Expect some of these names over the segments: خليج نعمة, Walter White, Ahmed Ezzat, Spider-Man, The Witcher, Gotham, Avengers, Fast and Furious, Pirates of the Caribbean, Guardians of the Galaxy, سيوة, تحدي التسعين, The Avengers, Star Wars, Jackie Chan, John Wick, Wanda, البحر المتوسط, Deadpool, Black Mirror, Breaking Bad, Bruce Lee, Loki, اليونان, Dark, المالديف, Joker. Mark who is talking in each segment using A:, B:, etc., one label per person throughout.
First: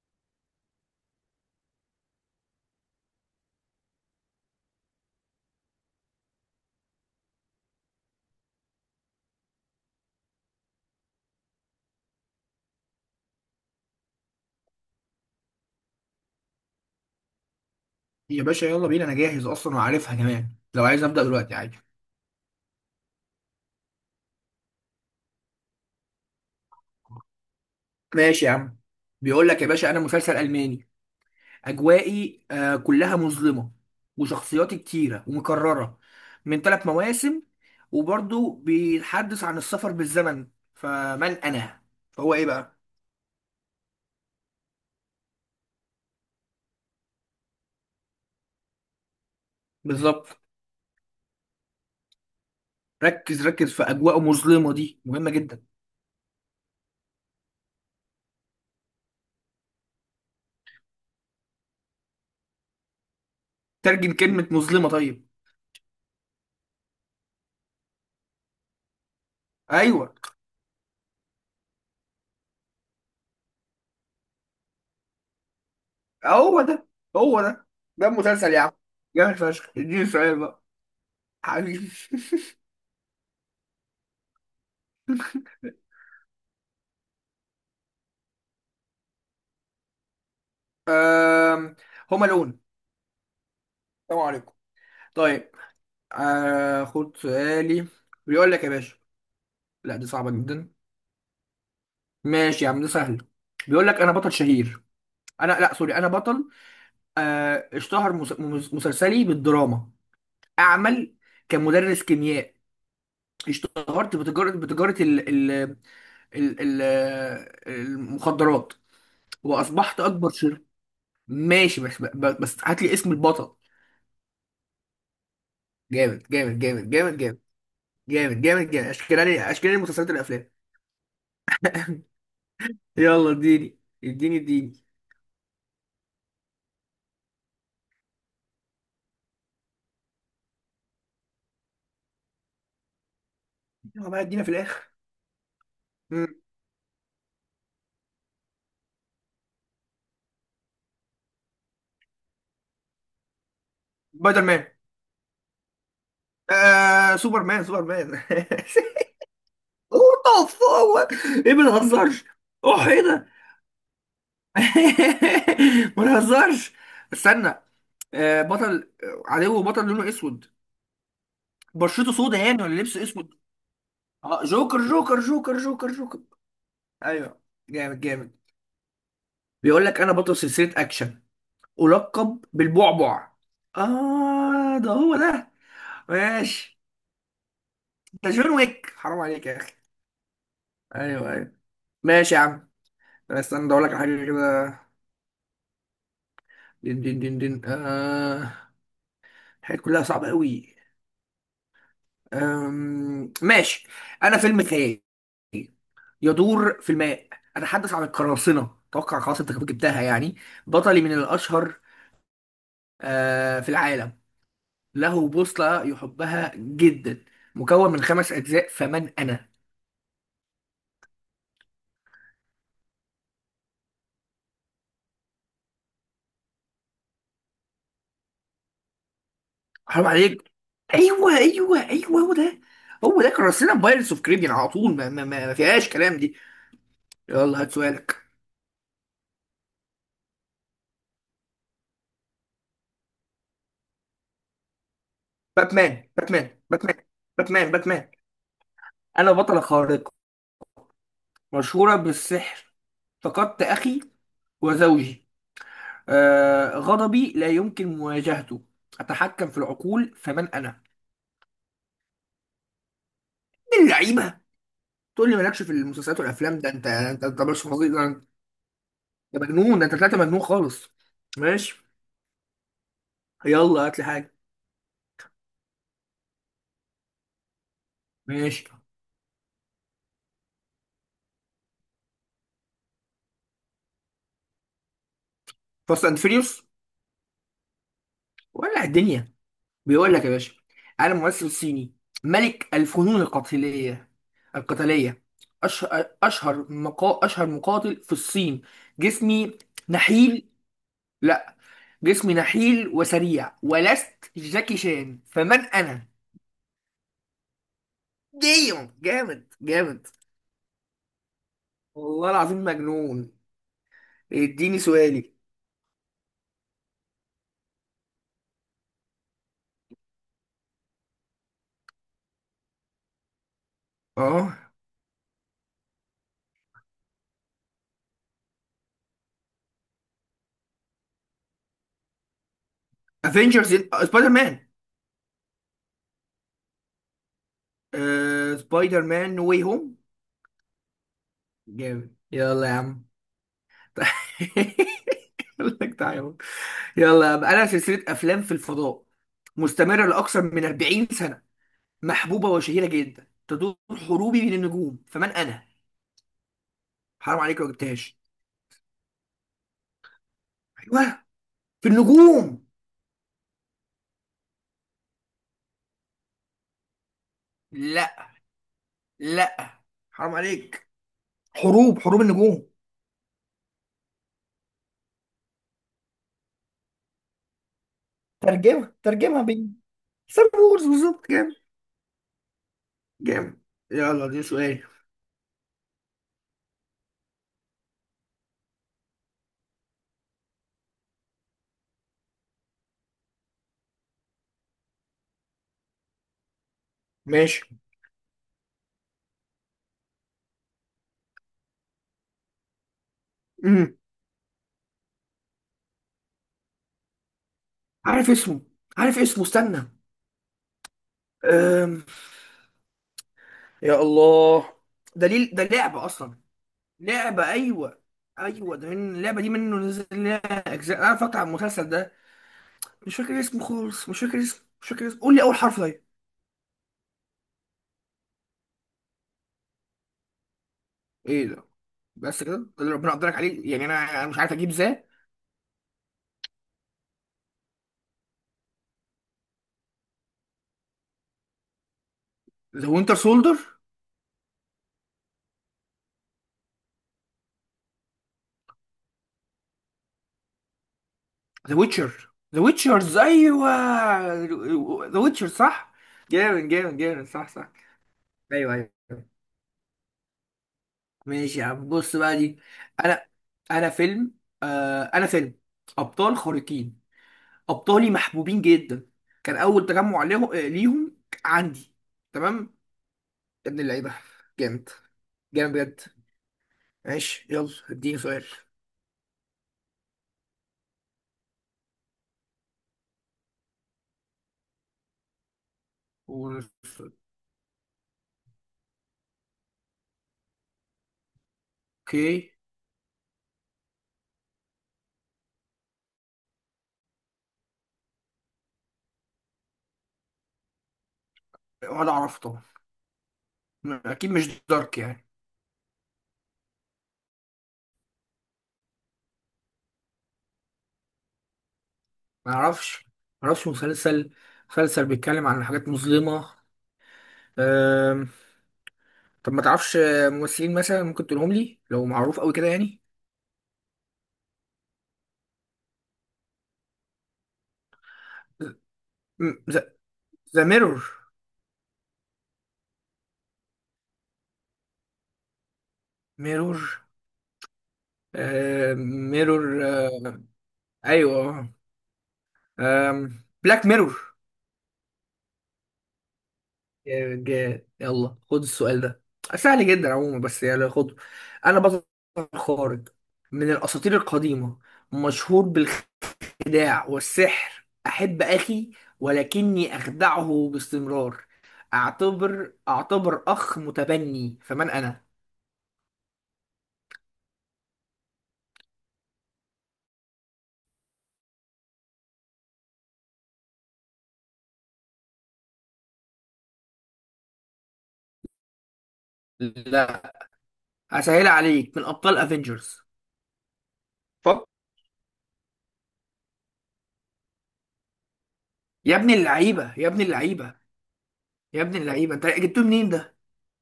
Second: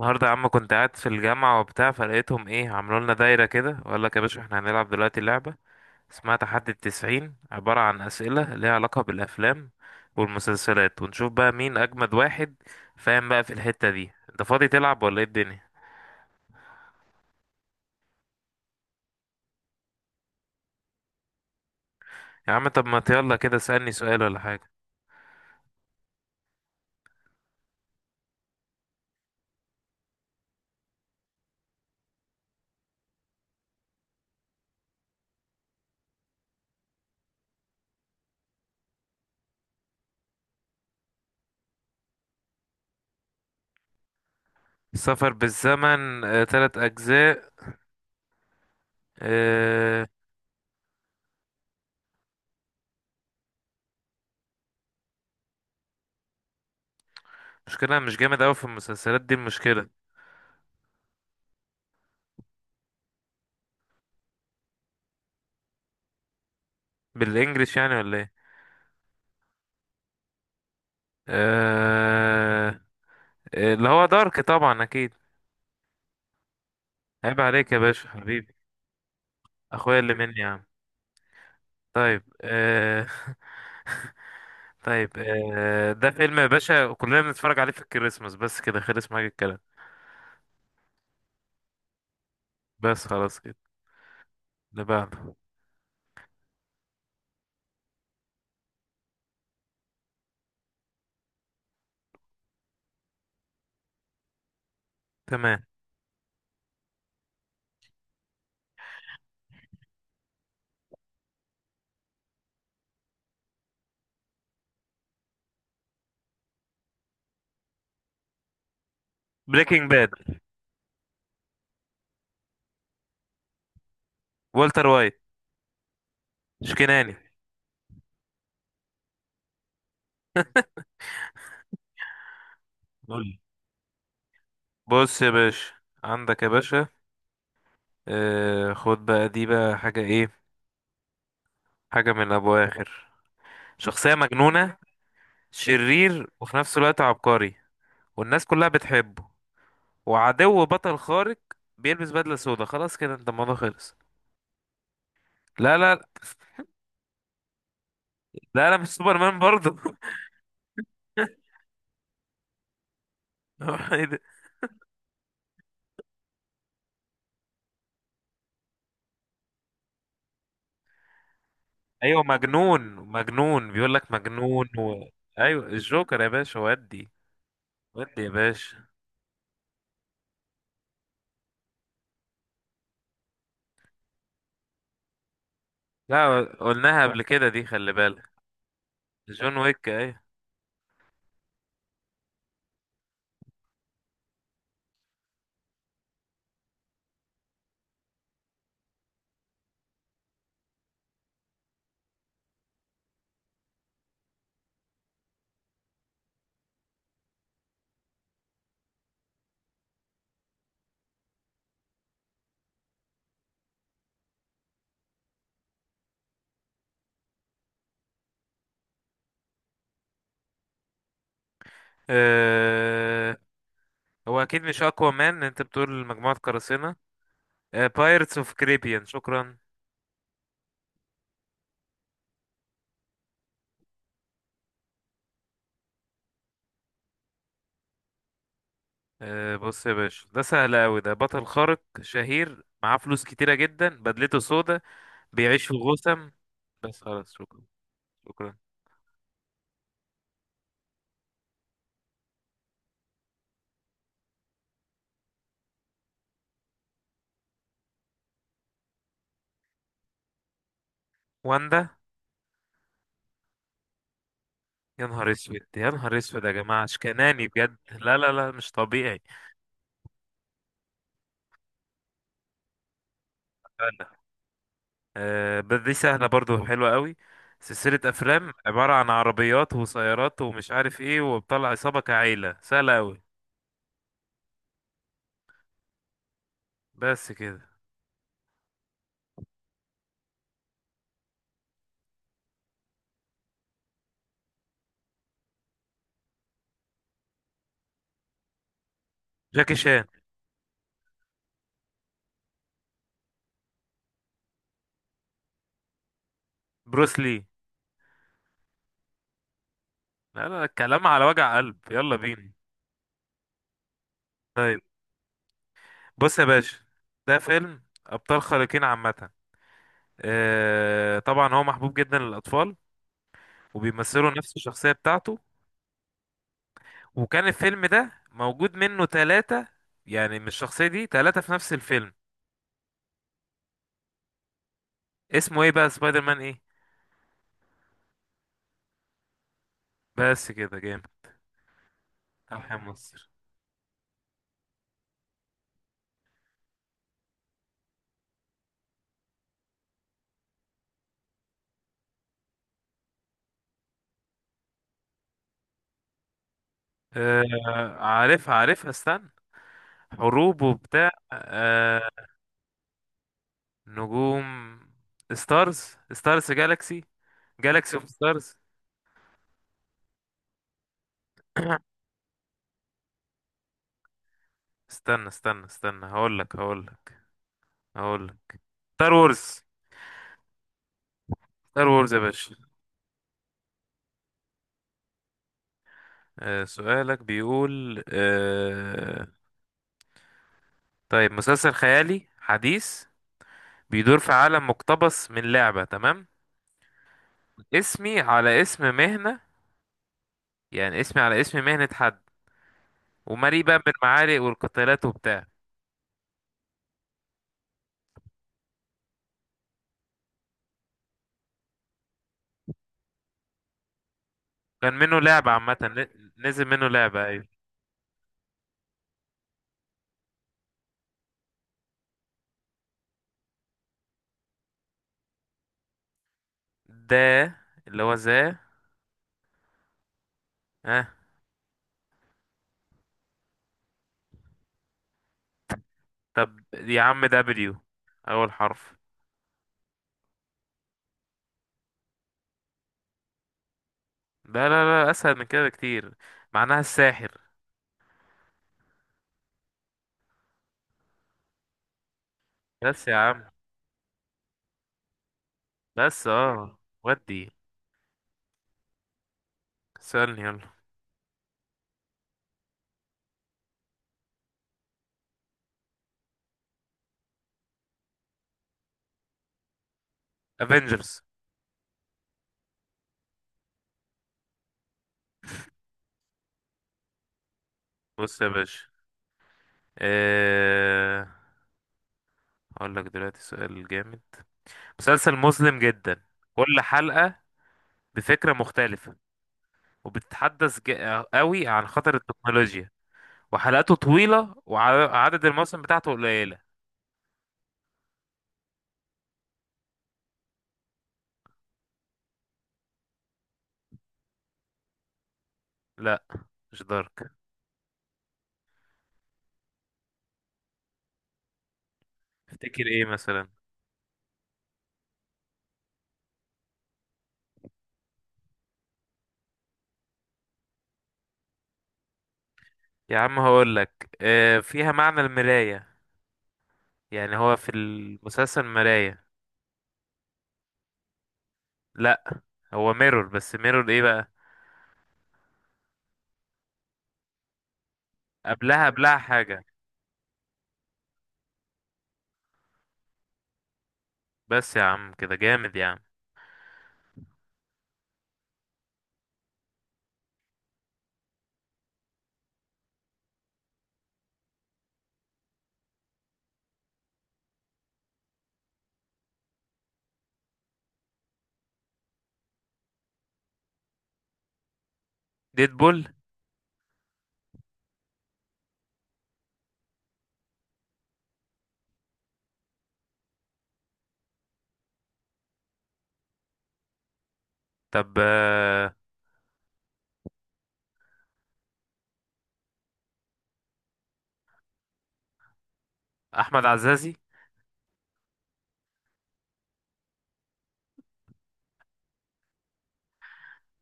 A: النهارده يا عم كنت قاعد في الجامعة وبتاع فلقيتهم ايه. عملوا لنا دايرة كده وقال لك يا باشا احنا هنلعب دلوقتي لعبة اسمها تحدي 90، عبارة عن أسئلة ليها علاقة بالأفلام والمسلسلات، ونشوف بقى مين أجمد واحد. فاهم بقى؟ في الحتة دي انت فاضي تلعب ولا ايه الدنيا؟
B: يا باشا يلا بينا، انا جاهز اصلا وعارفها كمان. لو عايز ابدا دلوقتي عادي.
A: يا عم طب ما يلا كده اسألني سؤال ولا حاجة.
B: ماشي يا عم. بيقول لك يا باشا، انا مسلسل الماني، اجوائي كلها مظلمه، وشخصياتي كتيره ومكرره، من ثلاث مواسم، وبرضه بيتحدث عن السفر بالزمن. فمن انا؟ فهو ايه بقى؟
A: السفر بالزمن، تلات أجزاء. آه،
B: بالظبط. ركز ركز، في اجواء مظلمه دي مهمه جدا.
A: مشكلة مش جامد أوي في المسلسلات دي المشكلة.
B: ترجم كلمه مظلمه طيب.
A: بالإنجليش يعني ولا ايه؟
B: ايوه.
A: آه، اللي هو دارك طبعا أكيد.
B: هو ده،
A: عيب
B: هو ده.
A: عليك يا
B: ده
A: باشا
B: المسلسل
A: حبيبي.
B: يا عم، جامد فشخ.
A: اخويا
B: اديني
A: اللي
B: سؤال
A: مني يا
B: بقى.
A: عم.
B: حبيبي.
A: طيب طيب ده فيلم يا باشا كلنا بنتفرج عليه في الكريسماس، بس كده خلص معاك الكلام.
B: آم، هما لون.
A: بس خلاص كده.
B: السلام عليكم.
A: اللي بعده.
B: طيب. خد سؤالي. بيقول لك يا باشا، لا دي صعبة جدا. ماشي يا عم، ده سهل. بيقول لك انا بطل شهير. انا،
A: تمام.
B: لا سوري، انا بطل. اشتهر مسلسلي بالدراما. اعمل كمدرس كيمياء. اشتهرت بتجارة ال المخدرات،
A: بريكنج
B: واصبحت
A: باد.
B: اكبر شر. ماشي، بس بس هات لي اسم البطل.
A: والتر وايت.
B: جامد جامد جامد
A: شكناني.
B: جامد جامد. جامد جامد جامد، اشكالي اشكالي المسلسلات والافلام.
A: قول
B: يلا
A: لي.
B: اديني اديني اديني.
A: بص يا باشا، عندك يا باشا خد بقى دي بقى حاجة ايه. حاجة من ابو اخر.
B: يلا
A: شخصية
B: بقى ادينا في
A: مجنونة،
B: الاخر.
A: شرير
B: مم.
A: وفي نفس الوقت عبقري، والناس كلها بتحبه، وعدو بطل خارق، بيلبس بدلة سودا. خلاص كده انت الموضوع خلص.
B: سبايدر مان.
A: لا لا لا.
B: سوبرمان سوبرمان.
A: لا لا، مش سوبرمان برضه.
B: اوه. هو ايه؟ ما نهزرش. اوه ايه ده؟
A: ايه ده؟
B: ما نهزرش. استنى. بطل، عدو بطل لونه اسود. بشرته
A: ايوه
B: سودا يعني
A: مجنون
B: ولا لبسه اسود؟
A: مجنون بيقول لك
B: اه
A: مجنون
B: جوكر
A: و...
B: جوكر جوكر
A: ايوه
B: جوكر
A: الجوكر
B: جوكر.
A: يا باشا، ودي.
B: ايوه. جامد
A: ودي يا
B: جامد.
A: باشا،
B: بيقول لك انا بطل سلسله اكشن، ألقب بالبعبع. ده هو ده.
A: لا
B: ماشي.
A: قلناها قبل كده دي خلي
B: ده
A: بالك.
B: جون ويك، حرام عليك يا
A: جون
B: أخي.
A: ويك ايوه.
B: أيوه أيوه. ماشي يا عم. أنا، استنى أقول لك على حاجة كده. دين دين دين دين الحاجات كلها صعبة أوي. ماشي. أنا فيلم خيال، يدور في الماء، أتحدث عن القراصنة. أتوقع خلاص أنت جبتها يعني. بطلي من الأشهر في العالم، له بوصلة يحبها جدا، مكون من خمس أجزاء. فمن أنا؟
A: أه... هو اكيد مش اقوى مان، انت بتقول مجموعة قراصنة. بايرتس اوف كريبيان، شكرا.
B: حرام عليك. ايوه ايوه ايوه، هو ده. هو ده، كرسينا بايرتس اوف كاريبيان على طول. ما فيهاش كلام دي. يلا هات سؤالك.
A: أه بص يا باشا ده سهل قوي. ده بطل خارق شهير معاه فلوس كتيرة جدا، بدلته سودا، بيعيش في
B: باتمان
A: غوثم.
B: باتمان باتمان
A: بس خلاص، شكرا.
B: باتمان باتمان.
A: شكرا.
B: انا بطلة خارقة، مشهورة بالسحر، فقدت اخي وزوجي. غضبي لا يمكن مواجهته، اتحكم في العقول. فمن انا؟
A: واندا.
B: من اللعيبة.
A: يا
B: تقول
A: نهار
B: لي
A: اسود
B: مالكش في
A: يا نهار
B: المسلسلات
A: اسود يا
B: والافلام؟ ده
A: جماعه
B: انت انت
A: اشكناني
B: مش
A: بجد،
B: فظيع، ده
A: لا
B: انت
A: لا لا مش طبيعي.
B: مجنون، ده انت طلعت مجنون خالص. ماشي، يلا هات لي
A: فعلا.
B: حاجة.
A: آه بس دي سهله برضو، حلوه قوي. سلسله افلام
B: ماشي،
A: عباره عن عربيات وسيارات ومش عارف ايه، وبطلع عصابه كعيله، سهله قوي.
B: فاست اند فيريوس،
A: بس كده.
B: ولع الدنيا. بيقول لك يا باشا، انا ممثل صيني، ملك الفنون القتالية. أشهر مقاتل في الصين. جسمي
A: جاكي شان.
B: نحيل. لا، جسمي نحيل وسريع، ولست جاكي شان. فمن أنا؟
A: بروس لي.
B: ديم جامد جامد.
A: لا لا الكلام على وجع قلب، يلا
B: والله
A: بينا.
B: العظيم مجنون. اديني
A: طيب.
B: سؤالي.
A: بص يا باشا، ده فيلم ابطال خارقين عامه. آه طبعا هو محبوب جدا للاطفال، وبيمثلوا نفس
B: اه.
A: الشخصية بتاعته. وكان الفيلم ده موجود منه ثلاثة، يعني من الشخصية دي ثلاثة في نفس الفيلم.
B: افنجرز. سبايدر مان.
A: اسمه ايه بقى؟ سبايدر مان ايه؟
B: سبايدر مان نو واي هوم.
A: بس كده جامد.
B: جامد، يلا يا
A: ألحان
B: عم.
A: مصر.
B: يقول لك تعالى يلا بقى، لها سلسلة أفلام في الفضاء، مستمرة لأكثر من 40 سنة، محبوبة وشهيرة جدا، تدور حروبي من النجوم. فمن أنا؟ حرام
A: آه
B: عليك لو جبتهاش.
A: عارفها عارفها، استنى. حروب وبتاع
B: أيوه، في
A: آه
B: النجوم.
A: نجوم. ستارز. ستارز جالاكسي. جالاكسي اوف
B: لا،
A: ستارز.
B: لا، حرام عليك. حروب النجوم.
A: استنى استنى استنى، هقول لك. ستار
B: ترجمة
A: وورز.
B: بين. ستار وورز بالظبط. جامد
A: ستار وورز يا باشا.
B: جامد. يلا دي سؤال.
A: سؤالك بيقول. طيب مسلسل خيالي حديث، بيدور في عالم مقتبس من لعبة، تمام.
B: ماشي.
A: اسمي على اسم مهنة، يعني اسمي على اسم مهنة حد. ومليء بقى
B: امم.
A: بالمعارك والقتالات وبتاع.
B: عارف اسمه عارف اسمه، استنى. أم. يا الله.
A: كان منه
B: ده
A: لعبة
B: ليه ده
A: عامة،
B: لعبة أصلا؟
A: نزل منه لعبة
B: لعبة،
A: أيوة.
B: أيوة. أيوة ده من اللعبة دي منه نزل لها أجزاء. أنا فاكر على المسلسل ده. مش فاكر اسمه خالص، مش فاكر اسمه مش فاكر اسمه قول لي أول حرف طيب.
A: ده اللي هو ذا. اه.
B: إيه ده؟ بس كده، ده اللي ربنا قدرك عليه يعني. أنا مش عارف أجيب ازاي.
A: طب يا عم، دبليو أول حرف.
B: ذا وينتر سولدر.
A: لا لا لا، أسهل من كده بكتير. معناها الساحر.
B: ذا ويتشر، ذا
A: بس يا
B: ويتشرز،
A: عم.
B: أيوة ذا ويتشر، صح.
A: بس
B: جامد جامد جامد، صح
A: ودي.
B: صح. أيوة أيوة.
A: سألني، يلا.
B: ماشي يا عم، بص بقى دي. أنا أنا فيلم أنا فيلم أبطال خارقين. ابطالي محبوبين جدا. كان اول تجمع ليهم
A: افنجرز.
B: عندي. تمام. يا ابن اللعيبه، جامد، جامد بجد. ماشي، يلا اديني
A: بص
B: سؤال.
A: يا باشا آه... هقول لك دلوقتي سؤال جامد. مسلسل مظلم جدا،
B: قول-
A: كل حلقة بفكرة مختلفة، وبتتحدث قوي عن خطر
B: اوكي.
A: التكنولوجيا. وحلقاته طويلة وعدد المواسم بتاعته قليلة.
B: ولا اعرف طبعا، اكيد مش دارك يعني.
A: لا، مش دارك.
B: ما
A: افتكر ايه
B: اعرفش
A: مثلا؟
B: ما اعرفش. مسلسل بيتكلم عن حاجات مظلمه. أم... طب ما تعرفش ممثلين مثلا ممكن تقولهم لي لو معروف قوي كده يعني؟
A: يا عم هقول لك، آه فيها معنى المراية. يعني هو في المسلسل مراية.
B: ذا ميرور.
A: لا، هو ميرور، بس ميرور ايه بقى؟
B: ميرور،
A: قبلها
B: آه،
A: قبلها حاجة.
B: ميرور، ايوه، بلاك ميرور.
A: بس يا عم كده جامد يا عم.
B: يلا خد السؤال ده، سهل جدا عموما بس يلا خده. انا بطل خارق، من الاساطير القديمه، مشهور بالخداع والسحر. احب اخي ولكني اخدعه باستمرار. اعتبر اخ متبني. فمن انا؟
A: ديدبول. طب،
B: لا، هسهل عليك، من ابطال افنجرز. فك.
A: احمد عزازي.
B: يا ابن اللعيبه، يا ابن اللعيبه، يا ابن اللعيبه، انت جبتوه منين ده؟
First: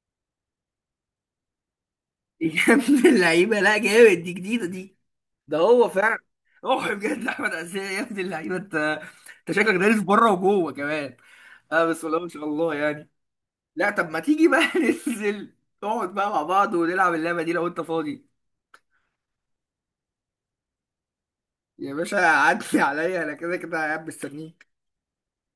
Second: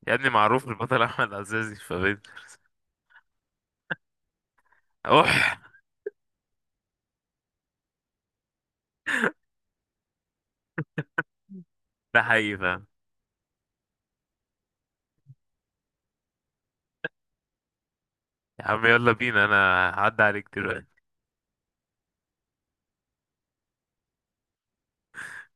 A: يا ابني معروف البطل احمد عزازي في افنجرز.
B: يا ابن اللعيبه، لا جامد دي، جديده دي.
A: اوح.
B: ده هو فعلا. روح بجد، احمد عزيز. يا ابن اللعيبه انت، انت شكلك دارس بره وجوه كمان. اه، بس والله
A: ده
B: ما شاء
A: حقيقي
B: الله
A: فاهم.
B: يعني. لا، طب ما تيجي بقى ننزل، نقعد بقى مع بعض ونلعب اللعبه دي لو انت فاضي.
A: يا عم يلا بينا، انا هعدي عليك دلوقتي.
B: يا باشا عدي عليا، انا كده كده قاعد مستنيك.